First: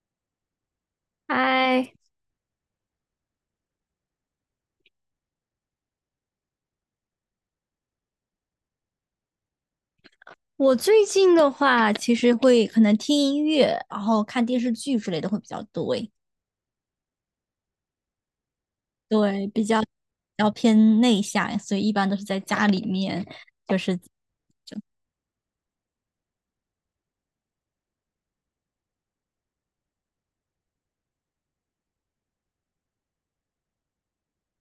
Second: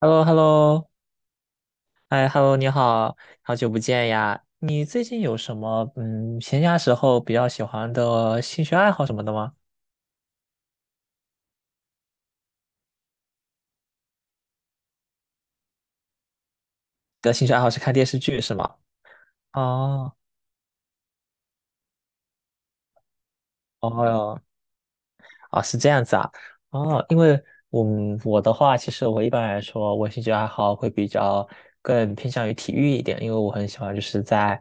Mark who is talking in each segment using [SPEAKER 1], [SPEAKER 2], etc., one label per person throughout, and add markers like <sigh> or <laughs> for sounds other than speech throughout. [SPEAKER 1] h e l l o h e l l o
[SPEAKER 2] 嗨，
[SPEAKER 1] 哎，Hello，你好，好久不见呀！你最近有什么闲暇时候比较喜欢的兴趣爱好什么的吗？
[SPEAKER 2] 我最近的话，其实可能听音乐，然后看电视剧之类的会比较多诶。
[SPEAKER 1] 你的兴趣爱好是看电视剧是吗？
[SPEAKER 2] 对，比较
[SPEAKER 1] 哦，
[SPEAKER 2] 要偏内向，所以一般都是在家里面。就
[SPEAKER 1] 哦
[SPEAKER 2] 是
[SPEAKER 1] 哟，啊，是这样子啊，哦，因为我们我的话，其实我一般来说，我兴趣爱好会比较更偏向于体育一点，因为我很喜欢就是在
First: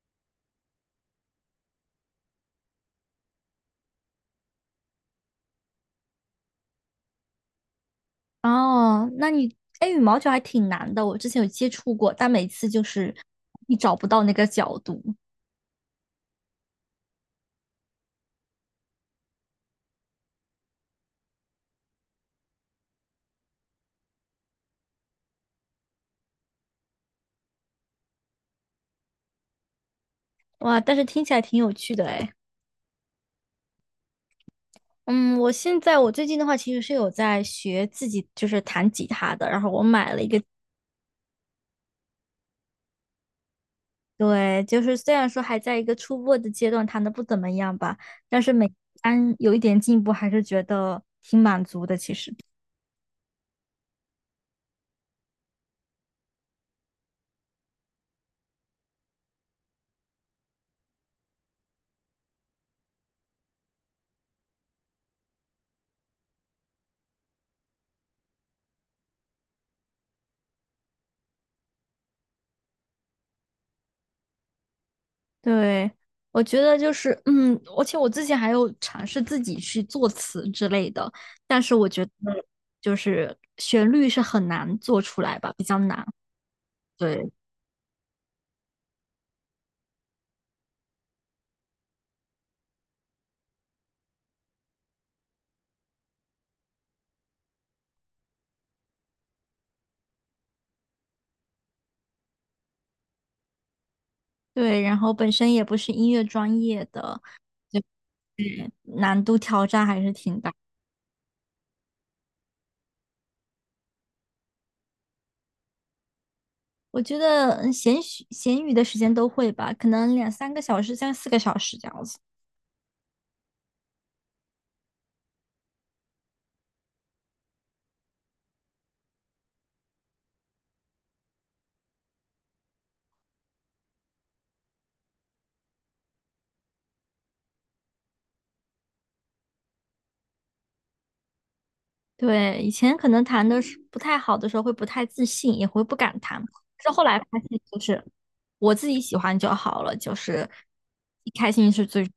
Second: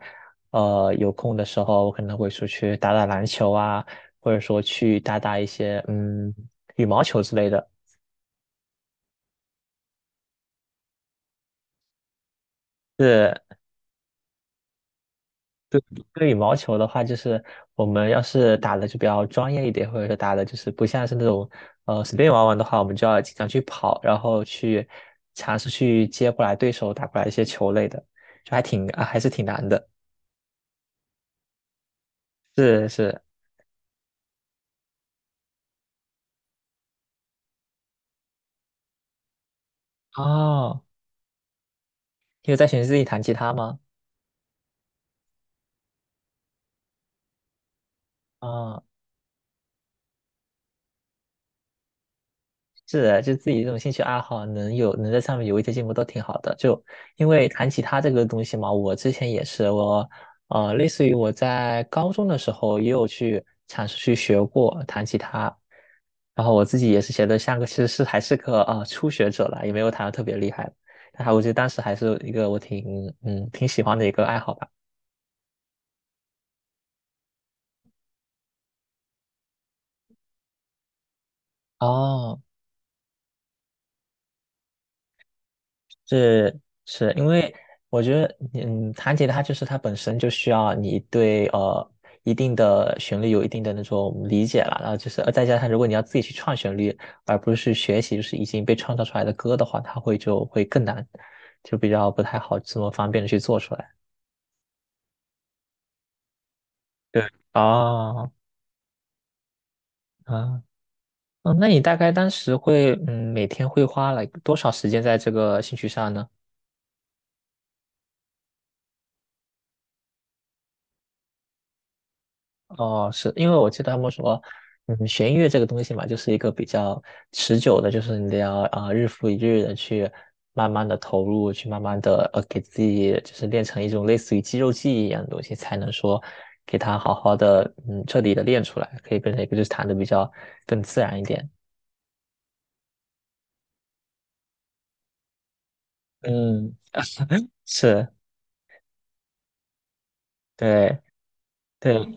[SPEAKER 1] 有空的时候，我可能会出去打打篮球啊，或者说去打打一些羽毛球之类的。
[SPEAKER 2] 哦，那你哎，羽毛球还挺难的，我之前有接触过，但每次就是
[SPEAKER 1] 是。
[SPEAKER 2] 你找不到那个角度。
[SPEAKER 1] 对，对羽毛球的话，就是我们要是打的就比较专业一点，或者说打的就是不像是那种随便玩玩的话，我们就要经常去跑，然后去尝试去接过来对手打过来一些球类的，就还还是挺难的。
[SPEAKER 2] 哇，但是听起来挺有趣的哎。
[SPEAKER 1] 是是，
[SPEAKER 2] 嗯，我现在我最近的话，其实是有在学自己就是弹吉他的，然后我买了一个
[SPEAKER 1] 哦，你有在学自己弹吉他吗？
[SPEAKER 2] 对，就是虽然说还在一个初步的阶段，弹的不怎么样吧，但是每
[SPEAKER 1] 啊、
[SPEAKER 2] 单有一点进步，还是觉得挺满足的。其实，
[SPEAKER 1] 是的，就自己这种兴趣爱好能有能在上面有一些进步都挺好的。就因为弹吉他这个东西嘛，我之前也是我，呃，类似于我在高中的时候也有去尝试去学过弹吉他，然后我自己也是学的像个其实是还是个初学者了，也没有弹的特别厉害，但还我觉得当时还是一个我挺喜欢的一个爱好吧。
[SPEAKER 2] 对，我觉得就是，而且我之前还有尝试自己去作词之类的，但是我觉得
[SPEAKER 1] 哦，
[SPEAKER 2] 就是旋律是很难做出来吧，比较难。
[SPEAKER 1] 是是因
[SPEAKER 2] 对
[SPEAKER 1] 为我觉得，弹吉他就是它本身就需要你对一定的旋律有一定的那种理解了，然后就是再加上如果你要自己去创旋律，而不是去学习就是已经被创造出来的歌的话，就会更难，就比较不太好这么方便的去做出来。
[SPEAKER 2] 对，然后本身也不是音乐专业的，
[SPEAKER 1] 对，哦，
[SPEAKER 2] 难度挑战还是挺大。
[SPEAKER 1] 啊，嗯，那你大概当时会每天会花了多少时间在这个兴趣上呢？
[SPEAKER 2] 我觉得闲许闲余的时间都会吧，可能两三个小时，三四个小时这样子。
[SPEAKER 1] 哦，是因为我记得他们说，嗯，学音乐这个东西嘛，就是一个比较持久的，就是你得要日复一日的去慢慢的投入，去慢慢的给自己就是练成一种类似于肌肉记忆一样的东西，才能说给它好好的彻底的练出来，可以变成一个就是弹的比较更自然一点。
[SPEAKER 2] 对，以前可能谈的是不太好的时候，会不太自信，也会不敢弹。
[SPEAKER 1] 嗯，
[SPEAKER 2] 但是后来发
[SPEAKER 1] <laughs>
[SPEAKER 2] 现，就是
[SPEAKER 1] 是，
[SPEAKER 2] 我自己喜欢就好了，就是
[SPEAKER 1] 对
[SPEAKER 2] 开心是
[SPEAKER 1] 对，
[SPEAKER 2] 最。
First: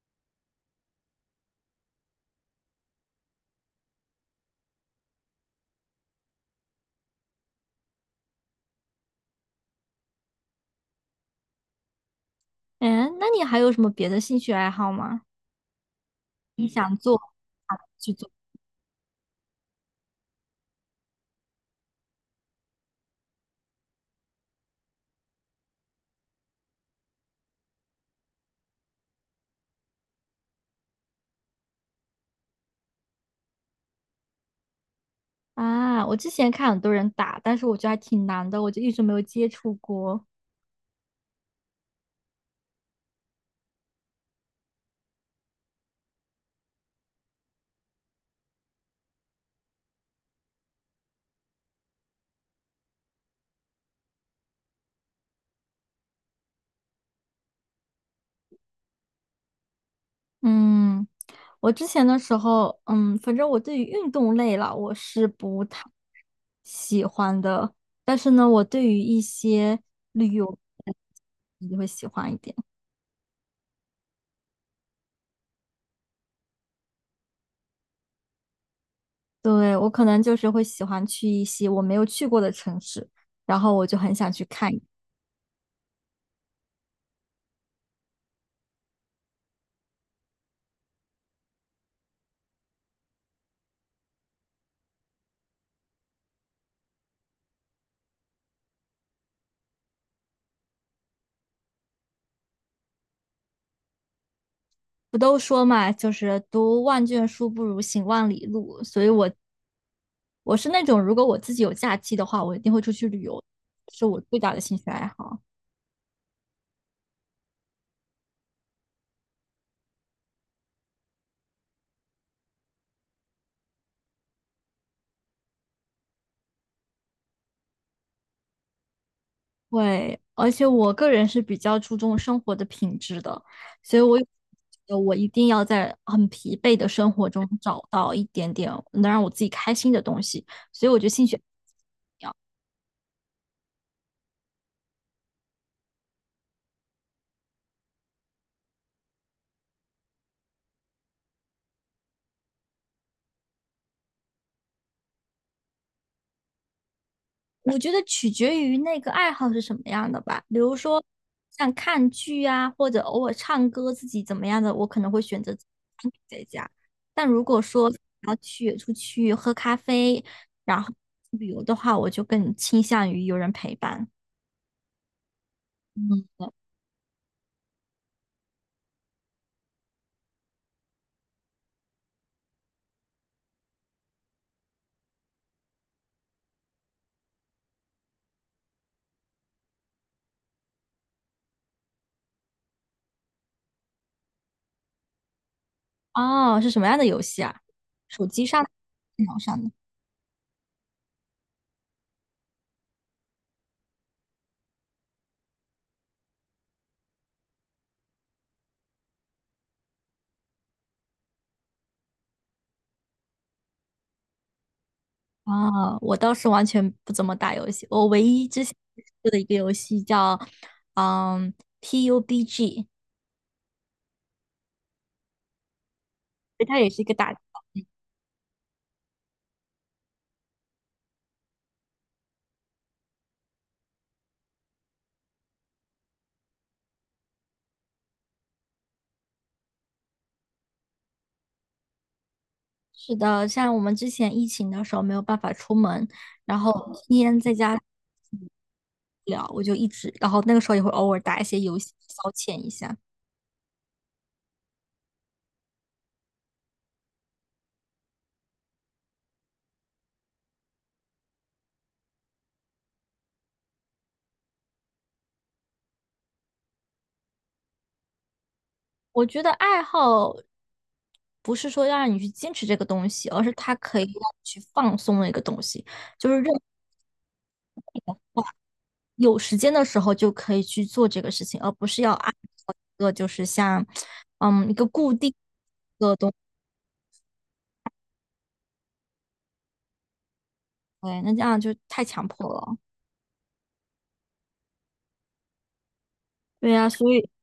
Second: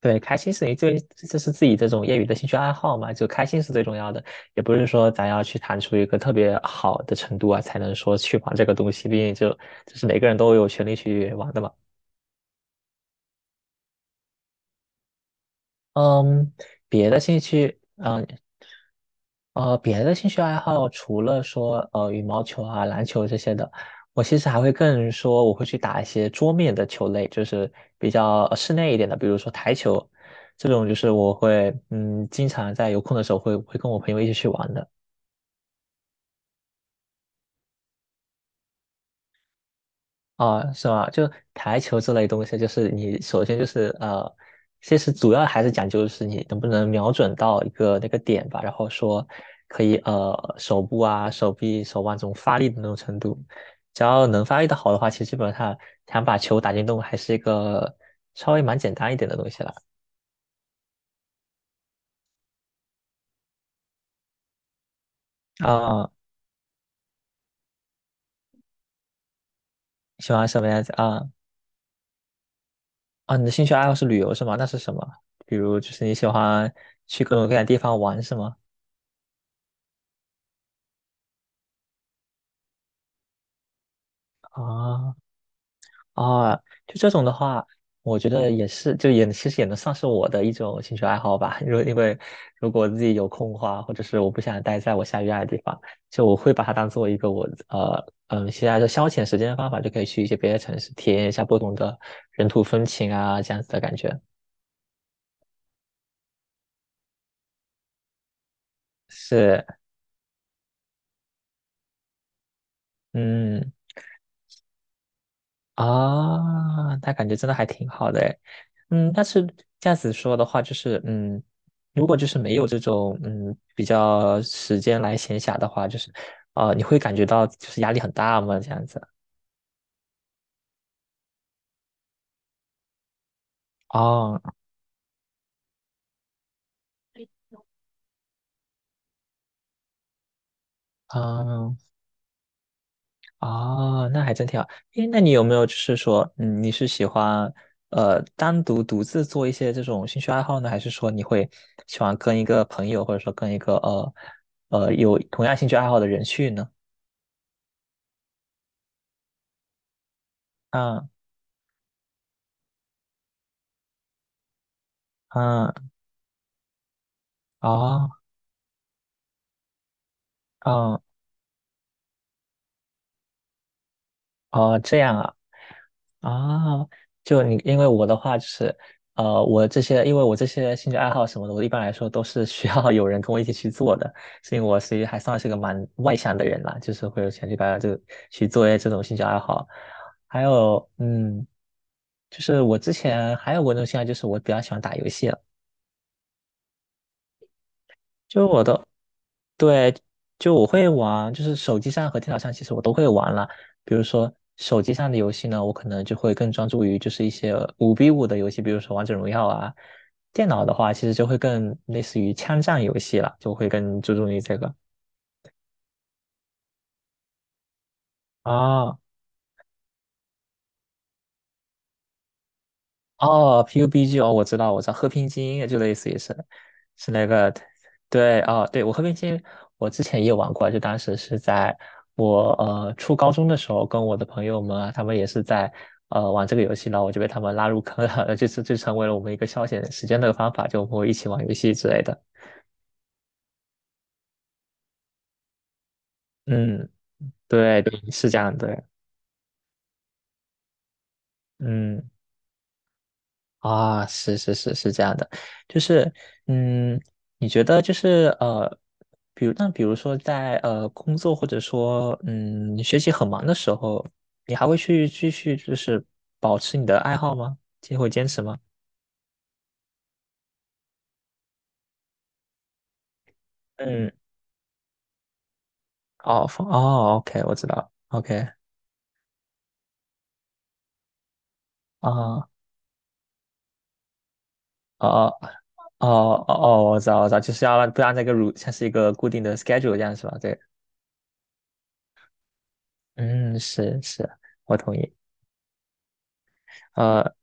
[SPEAKER 1] 对，开心是你最，就是自己这种业余的兴趣爱好嘛，就开心是最重要的，也不是说咱要去谈出一个特别好的程度啊，才能说去玩这个东西，毕竟就是每个人都有权利去玩的嘛。
[SPEAKER 2] 嗯，那你还有什么别的兴趣爱好吗？
[SPEAKER 1] 嗯，别的
[SPEAKER 2] 做
[SPEAKER 1] 兴趣，
[SPEAKER 2] 去
[SPEAKER 1] 嗯，
[SPEAKER 2] 做
[SPEAKER 1] 呃，别的兴趣爱好除了说羽毛球啊、篮球这些的，我其实还会更说我会去打一些桌面的球类，就是比较室内一点的，比如说台球这种，就是我会经常在有空的时候会跟我朋友一起去玩的。
[SPEAKER 2] 啊？我之前看很多人打，但是我觉得还挺难的，我就一直没有接触过。
[SPEAKER 1] 啊，是吗？就台球这类东西，就是你首先就是其实主要还是讲究就是你能不能瞄准到一个那个点吧，然后说可以手部啊、手臂、手腕这种发力的那种程度，只要能发力的好的话，其实基本上想把球打进洞还是一个稍微蛮简单一点的东西了。
[SPEAKER 2] 嗯，我之前的时候，反正我对于运动类啦，我是不太
[SPEAKER 1] 啊，
[SPEAKER 2] 喜欢的，但是呢，我对于一些旅
[SPEAKER 1] 喜欢什
[SPEAKER 2] 游
[SPEAKER 1] 么样子啊？
[SPEAKER 2] 就会喜欢一点。
[SPEAKER 1] 啊，你的兴趣爱好是旅游是吗？那是什么？比如就是你喜欢去各种各样的地方玩是吗？
[SPEAKER 2] 对，我可能就是会喜欢去一些我没有去过的城市，然后我就很想去看一
[SPEAKER 1] 啊，啊，就这种的话，我觉得也是，就也其实也能算是我的一种兴趣爱好吧。因为如果自己有空的话，或者是我不想待在我下雨爱的地方，就我会把它当做一个我现在的消遣时间的方法，就可以去一些别的城市体验一下不同的人土风情啊，这样子的感觉。
[SPEAKER 2] 不都说嘛，就是读万卷书不如行万里路，所以我
[SPEAKER 1] 是，
[SPEAKER 2] 我是那种如果我自己有假期的话，我一定会出去旅游，
[SPEAKER 1] 嗯。
[SPEAKER 2] 是我最大的兴趣爱好。
[SPEAKER 1] 啊，那感觉真的还挺好的诶。嗯，但是这样子说的话，就是嗯，如果就是没有这种比较时间来闲暇的话，就是你会感觉到就是压力很大吗？这样子？
[SPEAKER 2] 会，而且我个人是比较注重生活的品质的，所以我有
[SPEAKER 1] 哦，
[SPEAKER 2] 觉得我一定要在很疲惫的生活中找到一点点能让我自己开心的东西。所以我觉得兴趣，
[SPEAKER 1] 嗯，哦，那还真挺好。诶，那你有没有就是说，嗯，你是喜欢单独独自做一些这种兴趣爱好呢，还是说你会喜欢跟一个朋友，或者说跟一个有同样兴趣爱好的人去呢？
[SPEAKER 2] 我觉得取决于那个爱好是什么样的吧。比如说
[SPEAKER 1] 啊。
[SPEAKER 2] 像看剧啊，或者偶尔唱歌，自己怎么样的，我可能会选择自
[SPEAKER 1] 啊
[SPEAKER 2] 己在家。但如果说
[SPEAKER 1] 哦，
[SPEAKER 2] 要去出去喝咖啡，然后
[SPEAKER 1] 哦，
[SPEAKER 2] 旅游的话，我就更倾向于有人陪伴。
[SPEAKER 1] 哦，这样啊，哦，就你，因为我的话就是，呃，我这些，因为我这些兴趣爱好什么的，我一般来说都是需要有人跟我一起去做的，所以我其实还算是个蛮外向的人啦，就是会有钱去把这个去做一些这种兴趣爱好，还有，嗯，就是我之前还有过一种兴趣爱好，就是我比较喜欢打游戏了，
[SPEAKER 2] 哦，是什么样的游戏啊？手机
[SPEAKER 1] 就我
[SPEAKER 2] 上的
[SPEAKER 1] 的。
[SPEAKER 2] 电脑上的？
[SPEAKER 1] 对，就我会玩，就是手机上和电脑上其实我都会玩了。比如说手机上的游戏呢，我可能就会更专注于就是一些五 v 五的游戏，比如说王者荣耀啊。电脑的话，其实就会更类似于枪战游戏了，就会更注重于这个
[SPEAKER 2] 啊、我倒是完全不怎么打游戏，我唯一之前
[SPEAKER 1] 啊。
[SPEAKER 2] 接触的一个游戏叫，嗯，PUBG，
[SPEAKER 1] 哦，PUBG 哦，我知道，我知道，和平精英就类似于是，
[SPEAKER 2] 它也是一
[SPEAKER 1] 是
[SPEAKER 2] 个
[SPEAKER 1] 那
[SPEAKER 2] 打。
[SPEAKER 1] 个，对，哦，对，我和平精英，我之前也玩过，就当时是在我初高中的时候，跟我的朋友们啊，他们也是在玩这个游戏，然后我就被他们拉入坑了，<laughs> 就成为了我们一个消遣时间的方法，就我们会一起玩游戏之类的。
[SPEAKER 2] 是的，像我们之前疫情的时候没有办法出门，然后
[SPEAKER 1] 嗯，
[SPEAKER 2] 天天在家无
[SPEAKER 1] 对,是这样的，
[SPEAKER 2] 聊，我就一直，然后那个时候也会偶尔打一些游戏
[SPEAKER 1] 嗯。
[SPEAKER 2] 消遣一下。
[SPEAKER 1] 啊，是这样的，就是，嗯，你觉得就是比如比如说在工作或者说你学习很忙的时候，你还会去继续就是保持你的爱好吗？就会坚持吗？
[SPEAKER 2] 我觉得爱好不是说要让你去坚持这个东西，而是它可以
[SPEAKER 1] 嗯，
[SPEAKER 2] 让你去放松的一个东西。就是任
[SPEAKER 1] 哦放哦，OK，我知道了，OK，
[SPEAKER 2] 有时间的时候就可以去做这个事情，而不是
[SPEAKER 1] 啊
[SPEAKER 2] 要按
[SPEAKER 1] 哦
[SPEAKER 2] 照一个就是像一个固
[SPEAKER 1] 哦
[SPEAKER 2] 定的东西，
[SPEAKER 1] 哦哦，我知道我知道，就是要让不让那个像是一个固定的 schedule 这样是吧？对，
[SPEAKER 2] 对那这样就太强迫了。
[SPEAKER 1] 嗯，我同意，
[SPEAKER 2] 对呀、所以
[SPEAKER 1] 呃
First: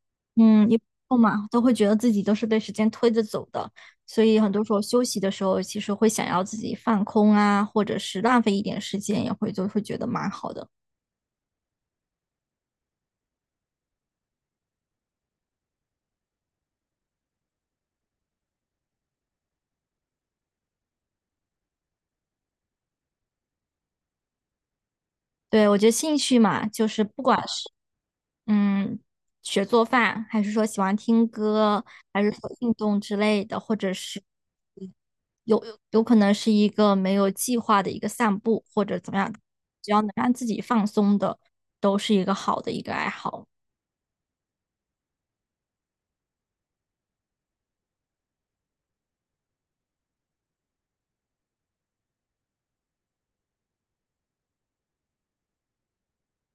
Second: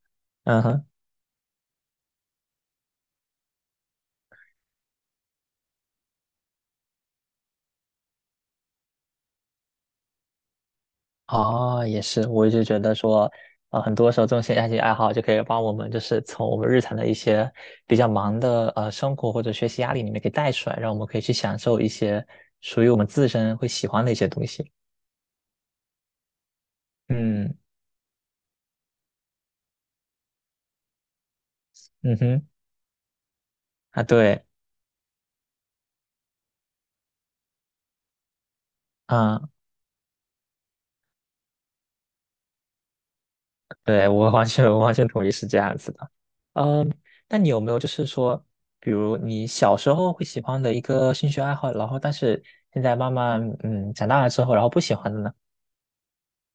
[SPEAKER 1] 嗯
[SPEAKER 2] 一
[SPEAKER 1] 哼。
[SPEAKER 2] 后嘛都会觉得自己都是被时间推着走的，所以很多时候休息的时候，其实会想要自己放空啊，或者是浪费一点时间，也会就会觉得蛮好的。
[SPEAKER 1] 哦，也是，我一直觉得说，很多时候这种兴趣爱好就可以帮我们，就是从我们日常的一些比较忙的生活或者学习压力里面给带出来，让我们可以去享受一些属于我们自身会喜欢的一些东西。
[SPEAKER 2] 对，我觉得兴趣嘛，就是不管
[SPEAKER 1] 嗯
[SPEAKER 2] 是。嗯，学做饭，还是说喜欢听歌，
[SPEAKER 1] 嗯
[SPEAKER 2] 还是说
[SPEAKER 1] 哼，
[SPEAKER 2] 运动之类的，或者
[SPEAKER 1] 啊
[SPEAKER 2] 是
[SPEAKER 1] 对，
[SPEAKER 2] 有可能是一个没有计划的一个散步，或者怎么样，
[SPEAKER 1] 啊
[SPEAKER 2] 只要能让自己放松的，都是一个好的一个爱好。
[SPEAKER 1] 我完全同意是这样子的。嗯，那你有没有就是说，比如你小时候会喜欢的一个兴趣爱好，然后但是现在慢慢长大了之后，然后不喜欢的呢？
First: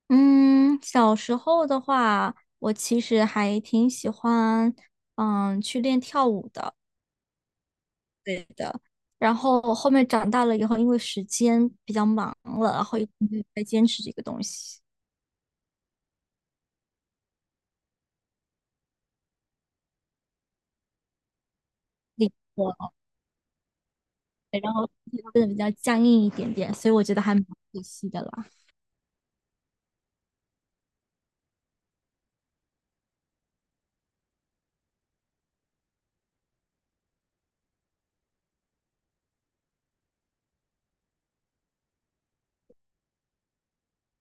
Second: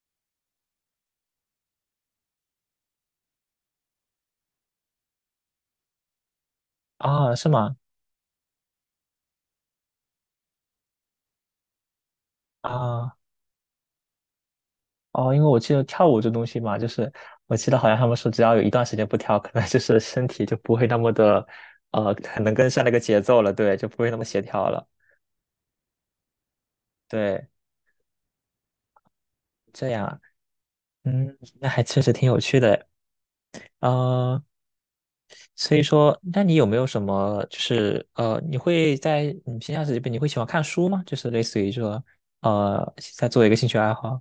[SPEAKER 2] 嗯，小时候的话，我其实还挺喜欢，去练跳舞的，
[SPEAKER 1] 啊，是吗？
[SPEAKER 2] 对的。然后后面长大了以后，因为时间比较忙了，然后一直
[SPEAKER 1] 啊。
[SPEAKER 2] 没有再坚持这个东西。
[SPEAKER 1] 哦，因为我记得跳舞这东西嘛，就是我记得好像他们说，只要有一段时间不跳，可能就是身体就不会那么的，
[SPEAKER 2] 那
[SPEAKER 1] 很能
[SPEAKER 2] 个。
[SPEAKER 1] 跟上那个节奏了，对，就不会那么协
[SPEAKER 2] 对
[SPEAKER 1] 调
[SPEAKER 2] 然
[SPEAKER 1] 了，
[SPEAKER 2] 后身体会变得比较僵硬一点点，所以我觉得还蛮
[SPEAKER 1] 对，
[SPEAKER 2] 可惜的啦。
[SPEAKER 1] 这样，嗯，那还确实挺有趣的，呃，所以说，那你有没有什么，就是你会在你平常时间，你会喜欢看书吗？就是类似于说，在做一个兴趣爱好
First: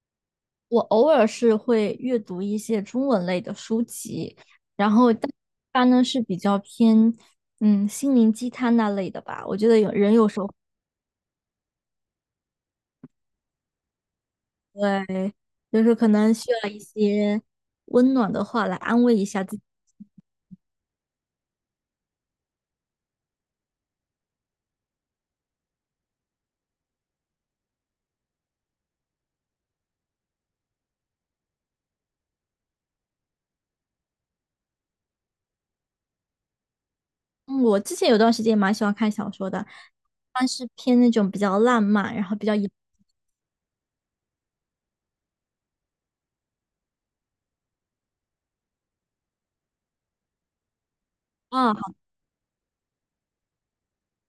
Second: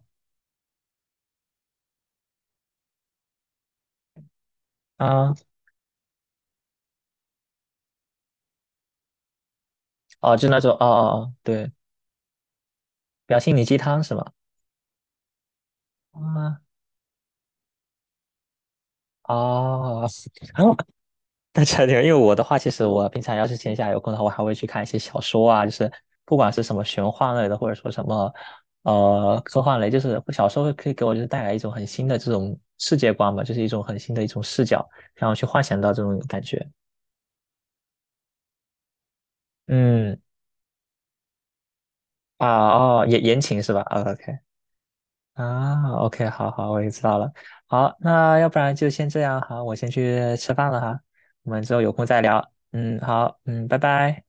[SPEAKER 2] 我偶尔是会阅读一些中文类的书籍，然后但
[SPEAKER 1] 啊，
[SPEAKER 2] 它呢是比较偏心灵鸡汤那类的吧。我觉得有人有
[SPEAKER 1] 哦，
[SPEAKER 2] 时
[SPEAKER 1] 就
[SPEAKER 2] 候
[SPEAKER 1] 那种，哦，对，比较心灵鸡汤是吗？
[SPEAKER 2] 会就是可能需
[SPEAKER 1] 啊，
[SPEAKER 2] 要一些温暖的话来安慰一下自己。
[SPEAKER 1] 哦。<laughs> 那差点，<laughs> 因为我的话，其实我平常要是闲暇有空的话，我还会去看一些小说啊，就是不管是什么玄幻类的，或者说什么科幻类，小说可以给我就是带来一种很新的这种世界观嘛，就是一种很新的一种视角，让我去幻想到这种感觉。
[SPEAKER 2] 嗯，我之前有段时间也蛮喜欢看小说的，
[SPEAKER 1] 嗯
[SPEAKER 2] 但是偏那种比较浪漫，然后比较阳
[SPEAKER 1] 啊哦，言情是吧？啊，OK 啊，OK，好好，我也知道了。好，那要不然就先这样，好，我先去吃饭了哈，我们之后有
[SPEAKER 2] 啊
[SPEAKER 1] 空再聊。嗯，好，嗯，拜拜。